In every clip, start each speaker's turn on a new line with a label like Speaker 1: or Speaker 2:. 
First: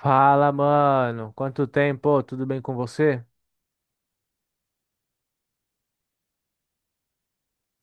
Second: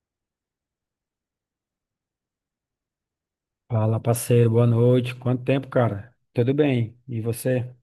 Speaker 1: Fala, mano. Quanto tempo? Tudo bem com você?
Speaker 2: Fala, parceiro, boa noite. Quanto tempo, cara? Tudo bem? E você?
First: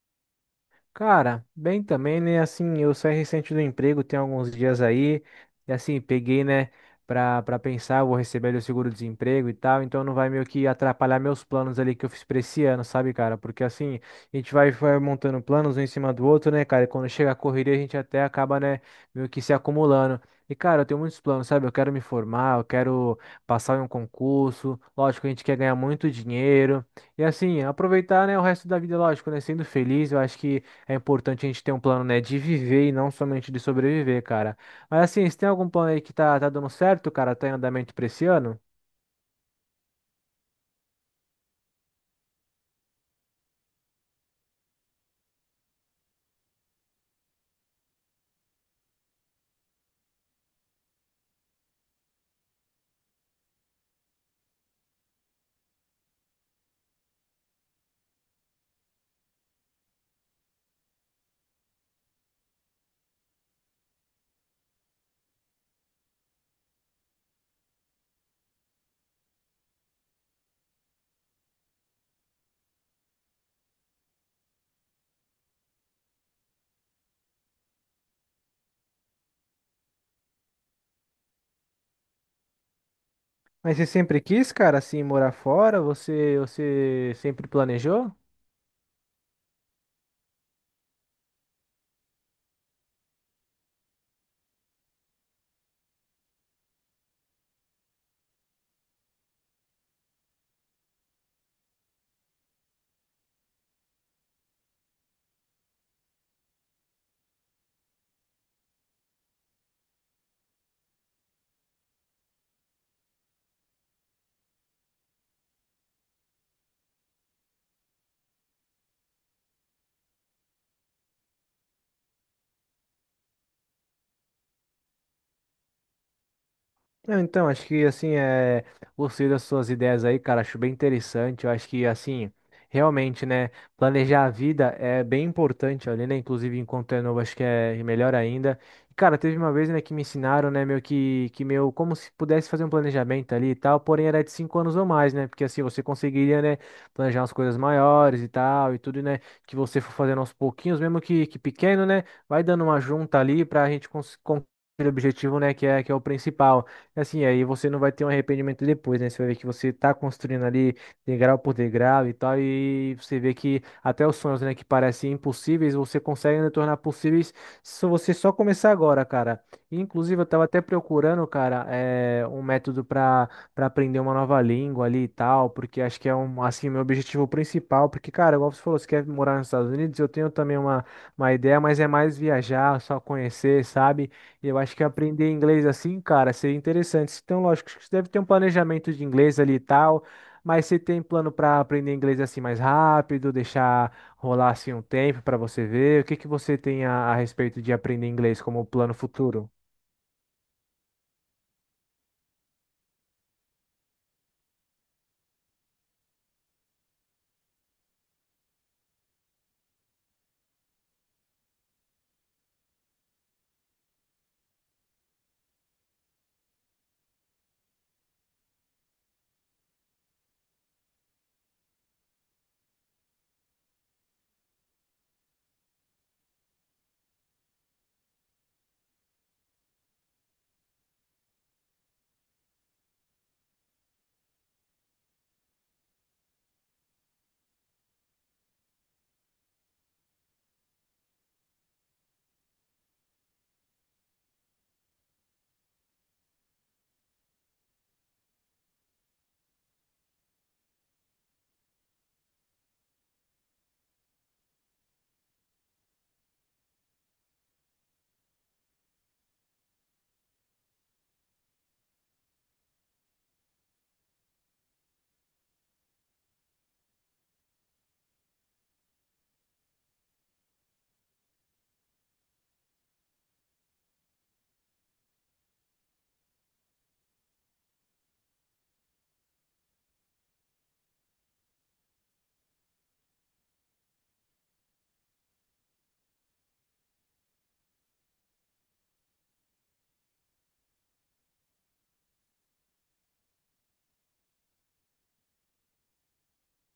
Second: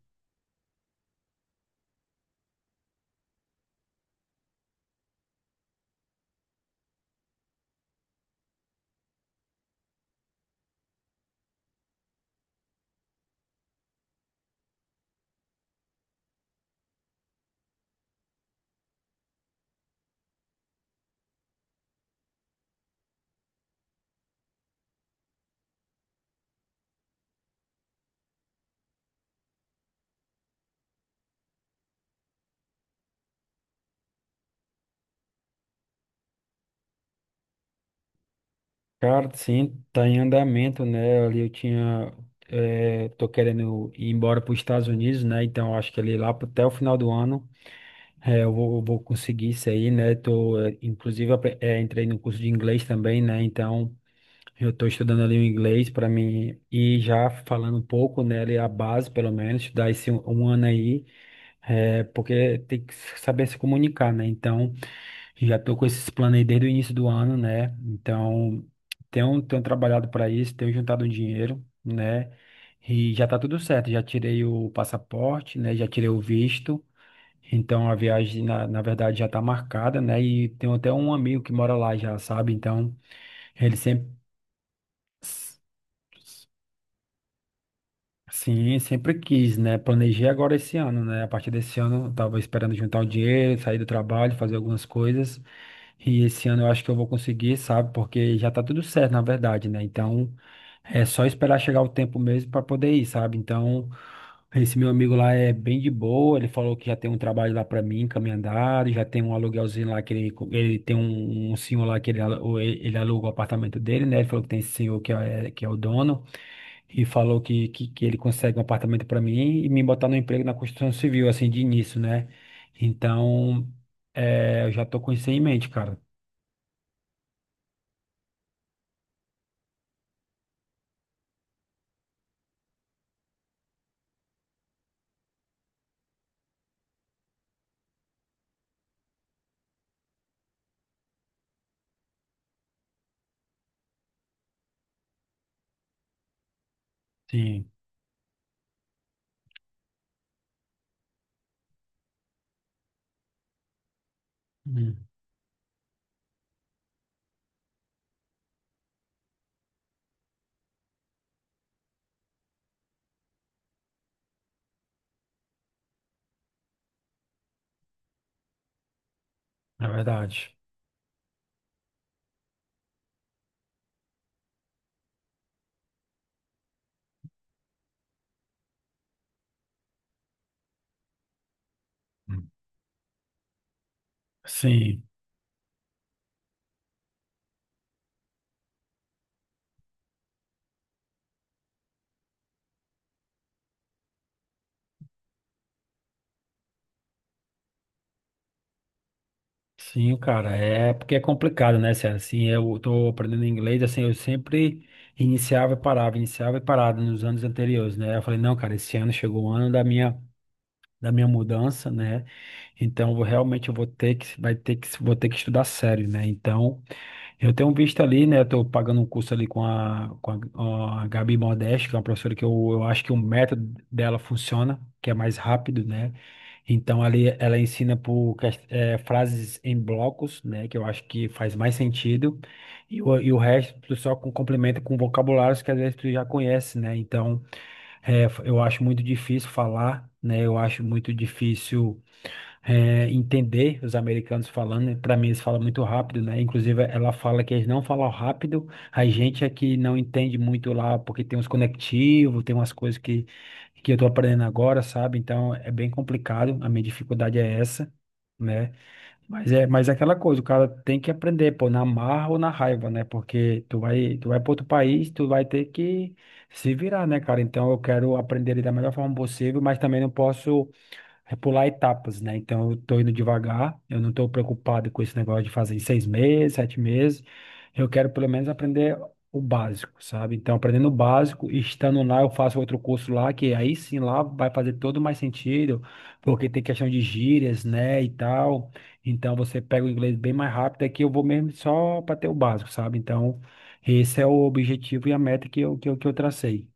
Speaker 1: Cara, bem também, né? Assim, eu saí recente do emprego, tem alguns dias aí, e assim, peguei, né, pra pensar, eu vou receber ali o seguro-desemprego e tal, então não vai meio que atrapalhar meus planos ali que eu fiz pra esse ano, sabe, cara? Porque assim, a gente vai montando planos um em cima do outro, né, cara? E quando chega a correria, a gente até acaba, né, meio que se acumulando. E, cara, eu tenho muitos planos, sabe? Eu quero me formar, eu quero passar em um concurso. Lógico, a gente quer ganhar muito dinheiro. E, assim, aproveitar, né, o resto da vida, lógico, né? Sendo feliz, eu acho que. É importante a gente ter um plano, né, de viver e não somente de sobreviver, cara. Mas assim, se tem algum plano aí que tá dando certo, cara? Tá em andamento pra esse ano?
Speaker 2: Cara, sim, tá em andamento, né? Ali eu tinha. Tô querendo ir embora para os Estados Unidos, né? Então eu acho que ali lá pro- até o final do ano eu vou conseguir isso aí, né? Tô, inclusive, entrei no curso de inglês também, né? Então eu tô estudando ali o inglês para mim ir já falando um pouco, né? Ali a base, pelo menos, estudar esse um ano aí. É, porque tem que saber se comunicar, né? Então, já tô com esses planos aí desde o início do ano, né? Então, tenho trabalhado para isso, tenho juntado um dinheiro, né? E já tá tudo certo, já tirei o passaporte, né? Já tirei o visto. Então, a viagem, na verdade, já tá marcada, né? E tenho até um amigo que mora lá já, sabe? Então, ele
Speaker 1: Mas você
Speaker 2: sempre.
Speaker 1: sempre quis, cara, assim, morar fora? Você sempre planejou?
Speaker 2: Sim, sempre quis, né? Planejei agora esse ano, né? A partir desse ano, eu tava esperando juntar o dinheiro, sair do trabalho, fazer algumas coisas. E esse ano eu acho que eu vou conseguir, sabe? Porque já tá tudo certo, na verdade, né? Então, é só esperar chegar o tempo mesmo para poder ir, sabe? Então, esse meu amigo lá é bem de boa, ele falou que já tem um trabalho lá para mim, caminhandado, já tem um aluguelzinho lá que ele tem um senhor lá que ele aluga o apartamento dele, né? Ele falou que tem esse senhor que é o dono e falou que ele consegue um apartamento para mim e me botar no emprego na construção civil, assim, de início, né? Então, é, eu já tô com isso em mente, cara.
Speaker 1: Não, então, acho que assim, é, gostei das suas ideias aí, cara, acho bem interessante. Eu acho que assim, realmente, né, planejar a vida é bem importante ali, né? Inclusive, enquanto é novo, acho que é melhor ainda. E, cara, teve uma vez, né, que me ensinaram, né, meu que meu, como se pudesse fazer um planejamento ali e tal, porém era de 5 anos ou mais, né? Porque assim você conseguiria, né, planejar umas coisas
Speaker 2: Sim,
Speaker 1: maiores e tal, e tudo, né, que você for fazendo aos pouquinhos, mesmo que pequeno, né, vai dando uma junta ali pra gente conseguir o
Speaker 2: hum,
Speaker 1: objetivo, né, que é o principal. Assim, aí você não vai ter um arrependimento depois, né? Você vai ver que você tá construindo ali degrau por degrau e tal, e você vê que até os sonhos, né, que parecem impossíveis, você consegue né, tornar possíveis se você só começar agora, cara. E,
Speaker 2: é
Speaker 1: inclusive, eu tava
Speaker 2: verdade.
Speaker 1: até procurando, cara, um método para aprender uma nova língua ali e tal, porque acho que é um, assim, meu objetivo principal, porque, cara, igual você falou, você quer morar nos Estados Unidos, eu tenho também uma ideia, mas é mais
Speaker 2: Hum.
Speaker 1: viajar, só conhecer, sabe? Eu acho que
Speaker 2: Sim,
Speaker 1: aprender inglês assim, cara, seria interessante. Então, lógico, que você deve ter um planejamento de inglês ali e tal, mas você tem plano para aprender inglês assim mais rápido, deixar rolar assim um tempo para você ver? O que que você tem a respeito de aprender inglês como plano futuro?
Speaker 2: sim, cara. É porque é complicado, né, Sérgio? Assim, eu tô aprendendo inglês, assim, eu sempre iniciava e parava nos anos anteriores, né? Eu falei, não, cara, esse ano chegou o ano da minha mudança, né? Então, realmente eu vou ter que, vai ter que, vou ter que estudar sério, né? Então, eu tenho um visto ali, né? Estou pagando um curso ali com a Gabi Modeste, que é uma professora que eu acho que o método dela funciona, que é mais rápido, né? Então ali ela ensina por frases em blocos, né? Que eu acho que faz mais sentido. E o resto tu só complementa com vocabulários que às vezes tu já conhece, né? Então eu acho muito difícil falar, né? Eu acho muito difícil entender os americanos falando, para mim eles falam muito rápido, né? Inclusive ela fala que eles não falam rápido, a gente aqui não entende muito lá, porque tem uns conectivos, tem umas coisas que eu tô aprendendo agora, sabe? Então é bem complicado, a minha dificuldade é essa, né? Mas é aquela coisa, o cara tem que aprender, pô, na marra ou na raiva, né? Porque tu vai para outro país, tu vai ter que se virar, né, cara? Então eu quero aprender ele da melhor forma possível, mas também não posso pular etapas, né? Então eu tô indo devagar, eu não tô preocupado com esse negócio de fazer em seis meses, sete meses. Eu quero pelo menos aprender o básico, sabe? Então, aprendendo o básico, e estando lá, eu faço outro curso lá, que aí sim lá vai fazer todo mais sentido, porque tem questão de gírias, né? E tal. Então você pega o inglês bem mais rápido, aqui eu vou mesmo só para ter o básico, sabe? Então, esse é o objetivo e a meta que que eu tracei.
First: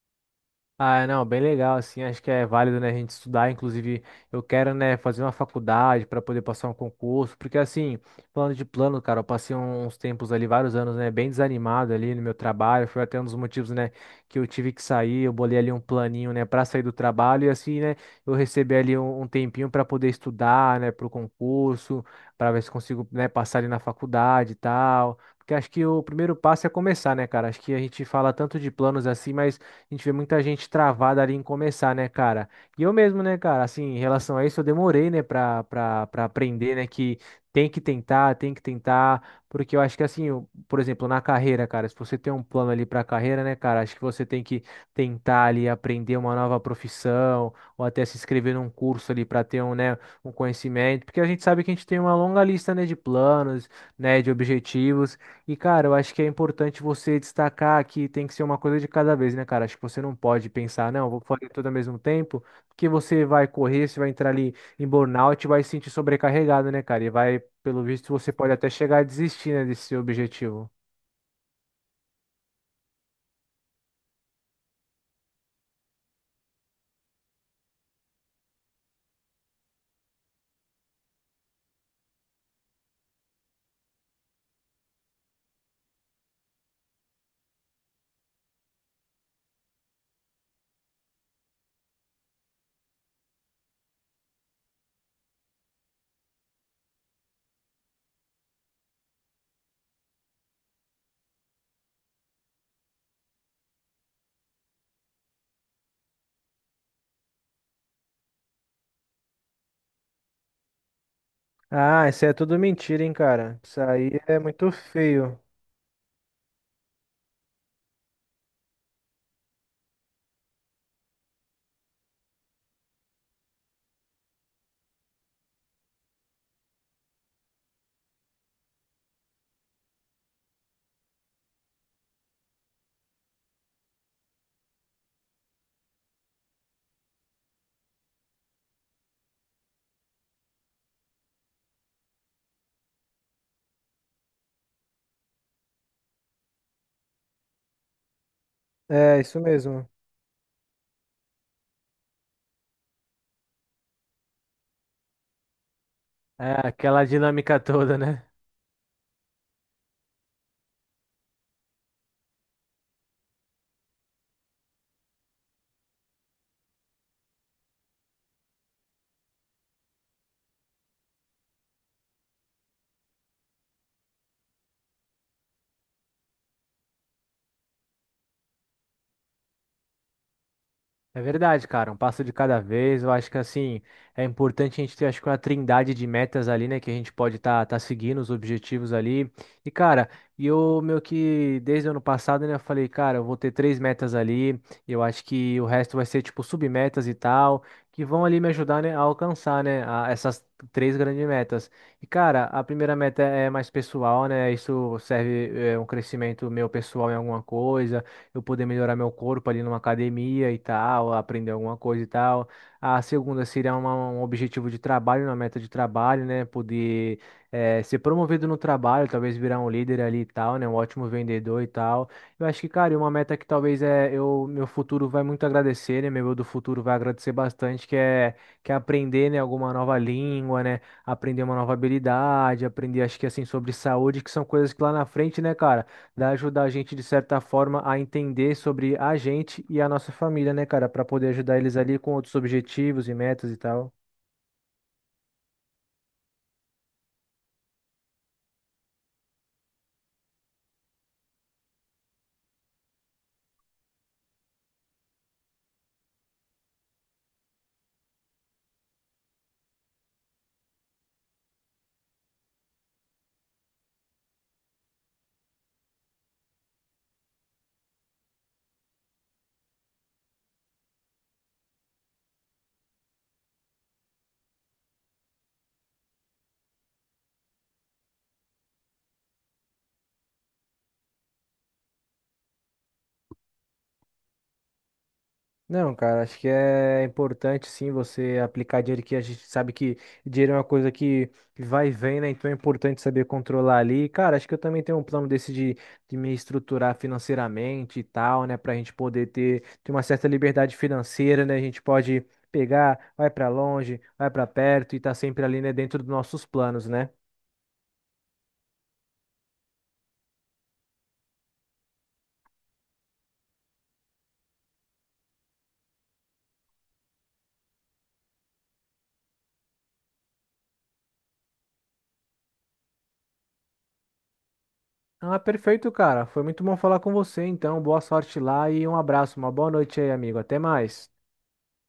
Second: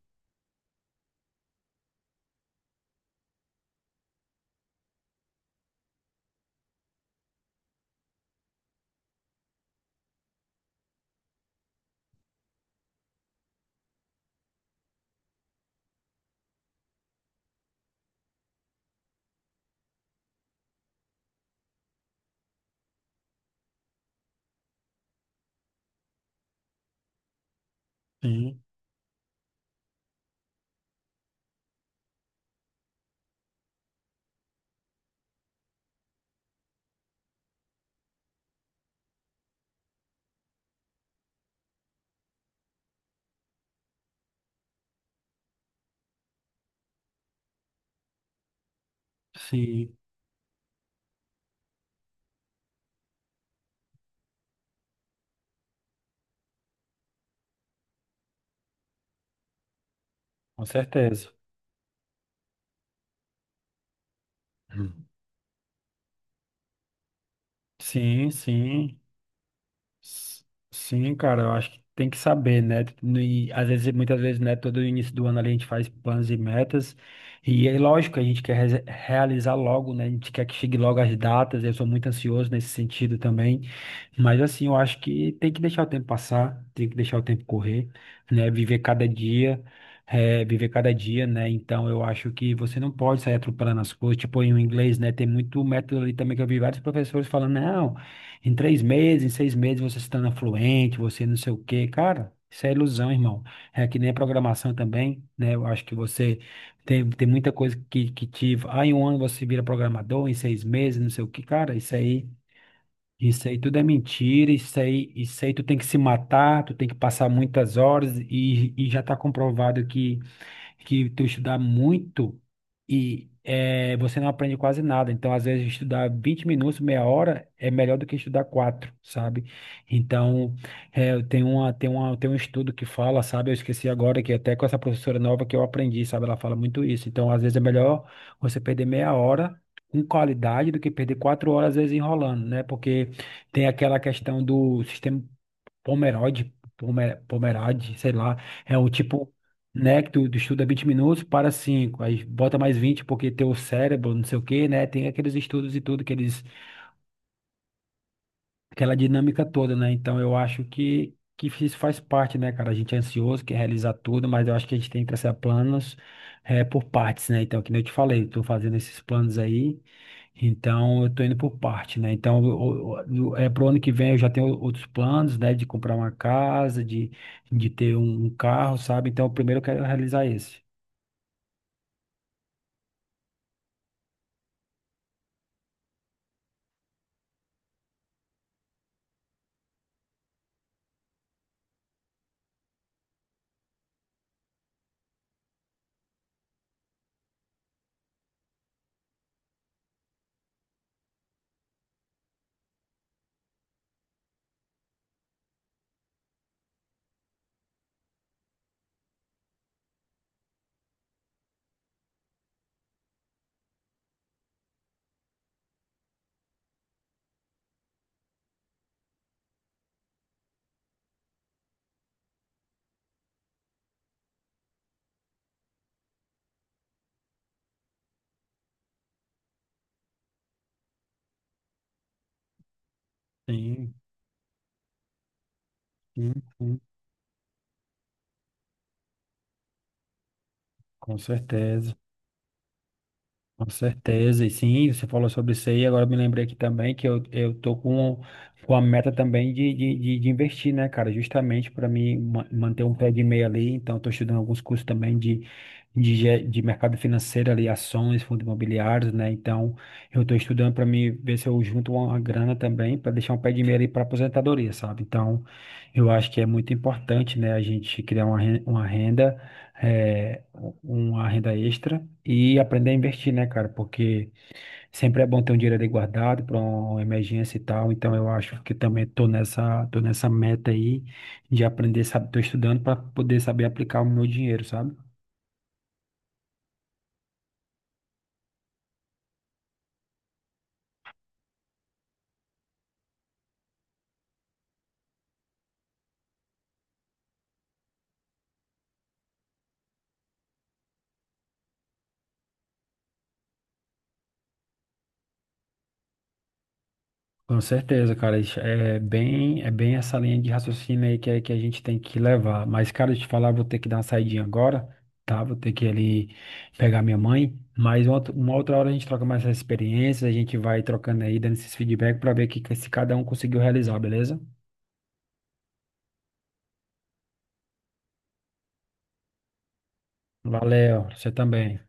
Speaker 1: Ah, não, bem legal, assim, acho que é válido, né, a gente estudar, inclusive eu quero, né, fazer uma faculdade para poder passar um concurso, porque assim, falando de plano, cara, eu passei um, uns tempos ali, vários anos, né, bem desanimado ali no meu trabalho, foi até um dos motivos, né, que eu tive que sair, eu bolei ali um planinho, né, para sair do trabalho e assim, né, eu recebi ali um, um tempinho para poder estudar, né, pro concurso, para ver se consigo, né, passar ali na faculdade e tal. Porque acho que o primeiro passo é começar, né, cara? Acho que a gente fala tanto
Speaker 2: Sim,
Speaker 1: de planos assim, mas a gente vê muita gente travada ali em começar, né, cara? E eu mesmo, né, cara, assim, em relação a isso, eu demorei, né, pra aprender, né, que tem que tentar, porque eu acho que, assim, por exemplo, na carreira, cara, se você tem um plano ali pra carreira, né, cara, acho que você tem que tentar ali aprender uma nova profissão, ou até se inscrever num curso ali pra ter um,
Speaker 2: sim,
Speaker 1: né, um conhecimento, porque a gente sabe que a gente tem uma longa lista, né, de planos, né, de objetivos. E, cara, eu acho que é importante você destacar que tem que ser uma coisa de cada vez, né, cara? Acho que você não pode
Speaker 2: com
Speaker 1: pensar, não, vou
Speaker 2: certeza.
Speaker 1: fazer tudo ao mesmo tempo, porque você vai correr, você vai entrar ali em
Speaker 2: Hum.
Speaker 1: burnout e vai se sentir sobrecarregado, né, cara? E vai, pelo visto,
Speaker 2: Sim,
Speaker 1: você pode até
Speaker 2: sim.
Speaker 1: chegar a desistir, né, desse seu
Speaker 2: S-
Speaker 1: objetivo.
Speaker 2: Sim, cara, eu acho que tem que saber, né? E às vezes, muitas vezes, né? Todo início do ano ali a gente faz planos e metas. E é lógico, a gente quer realizar logo, né? A gente quer que chegue logo as datas. Eu sou muito ansioso nesse sentido também. Mas assim, eu acho que tem que deixar o tempo passar, tem que deixar o tempo correr, né? Viver cada dia, viver cada dia, né? Então eu acho que você não pode sair atropelando as coisas, tipo em inglês, né? Tem muito método ali também que eu vi vários professores falando, não, em três meses, em seis meses você se torna fluente, você não sei o quê. Cara, isso é ilusão, irmão. É que nem a programação também, né? Eu acho que você tem muita coisa que te. Ah, em um ano você vira programador, em seis meses, não sei o quê. Cara, isso
Speaker 1: Ah, isso
Speaker 2: aí.
Speaker 1: é tudo mentira, hein, cara? Isso aí é muito feio.
Speaker 2: Isso aí tu tem que se matar, tu tem que passar muitas horas e já está comprovado que tu estudar muito e você não aprende quase nada. Então, às vezes, estudar 20 minutos, meia hora, é melhor do que estudar quatro, sabe? Então, eu tem um estudo que fala, sabe? Eu esqueci agora, que até com essa professora nova que eu aprendi, sabe? Ela fala muito isso. Então, às vezes, é melhor você perder meia hora com qualidade do que perder quatro horas, às vezes, enrolando, né? Porque tem aquela questão do sistema Pomerade, sei lá, é o
Speaker 1: É,
Speaker 2: tipo,
Speaker 1: isso mesmo.
Speaker 2: né, que tu estuda 20 minutos, para 5, aí bota mais 20 porque teu cérebro, não sei o quê, né, tem aqueles estudos e tudo que eles
Speaker 1: É, aquela dinâmica toda, né?
Speaker 2: aquela dinâmica toda, né? Então eu acho que isso faz parte, né, cara? A gente é ansioso, quer realizar tudo, mas eu acho que a gente tem que traçar planos por partes, né? Então, que nem eu te falei, eu tô fazendo esses planos aí, então eu tô indo por parte, né? Então, pro ano que vem eu já tenho outros planos, né? De comprar uma casa, de ter um carro, sabe? Então, primeiro eu quero realizar esse.
Speaker 1: É verdade, cara, um passo de cada vez. Eu acho que assim é importante a gente ter, acho que uma trindade de metas ali, né, que a gente pode estar tá seguindo os objetivos ali. E cara, e eu meu que desde o ano passado, né, eu falei, cara, eu vou ter 3 metas ali. E eu acho que o resto vai ser tipo submetas e tal, que vão ali me ajudar, né, a alcançar, né, a- essas 3 grandes metas. E cara, a primeira meta é mais pessoal, né? Isso serve é, um crescimento meu pessoal em alguma coisa eu poder melhorar meu corpo ali numa academia e tal, aprender alguma coisa e tal. A segunda seria uma- um objetivo de trabalho, uma meta de trabalho, né? Poder ser promovido no trabalho, talvez virar um líder ali e tal, né? Um ótimo vendedor e tal. Eu acho que, cara, e uma meta que talvez é eu, meu futuro vai muito agradecer, né? Meu eu do futuro vai agradecer bastante, que é aprender, né, alguma nova língua, né? Aprender uma nova habilidade, aprender, acho que assim, sobre
Speaker 2: Sim,
Speaker 1: saúde, que são coisas que lá na frente, né, cara?
Speaker 2: sim,
Speaker 1: Vai ajudar a
Speaker 2: sim,
Speaker 1: gente, de certa forma, a entender sobre a gente e a nossa família, né, cara? Para
Speaker 2: com
Speaker 1: poder ajudar eles
Speaker 2: certeza.
Speaker 1: ali com outros objetivos e metas e
Speaker 2: Com
Speaker 1: tal.
Speaker 2: certeza, e sim, você falou sobre isso aí, agora eu me lembrei aqui também que eu tô com a meta também de investir, né, cara, justamente para mim manter um pé de meia ali, então eu tô estudando alguns cursos também de mercado financeiro ali, ações, fundos imobiliários, né, então eu tô estudando para mim ver se eu junto uma grana também para deixar um pé de meia ali para aposentadoria, sabe, então eu acho que é muito importante, né, a gente criar uma uma renda é, uma renda extra e aprender a investir, né, cara? Porque sempre é bom ter um dinheiro ali guardado para uma emergência e tal. Então eu acho que também tô nessa meta aí de aprender, sabe? Tô estudando para poder saber aplicar o meu dinheiro, sabe?
Speaker 1: Não, cara, acho que é importante sim você aplicar dinheiro que a gente sabe que dinheiro é uma coisa que vai e vem, né? Então é importante saber controlar ali. Cara, acho que eu também tenho um plano desse de me estruturar financeiramente e tal, né? Pra gente poder ter uma certa liberdade financeira, né? A gente pode pegar, vai pra longe, vai pra perto e tá sempre ali, né, dentro dos nossos planos, né?
Speaker 2: Com certeza, cara, é bem essa linha de raciocínio aí que a gente tem que levar. Mas, cara, eu te falar, vou ter que dar uma saidinha agora, tá? Vou ter que ir ali pegar minha mãe. Mas uma outra hora a gente troca mais essas experiências, a gente vai trocando aí, dando esses feedback pra ver que se cada um conseguiu realizar, beleza?
Speaker 1: Ah, perfeito, cara. Foi muito bom falar com você, então. Boa sorte lá e um abraço, uma boa noite aí, amigo. Até
Speaker 2: Valeu,
Speaker 1: mais.
Speaker 2: você também.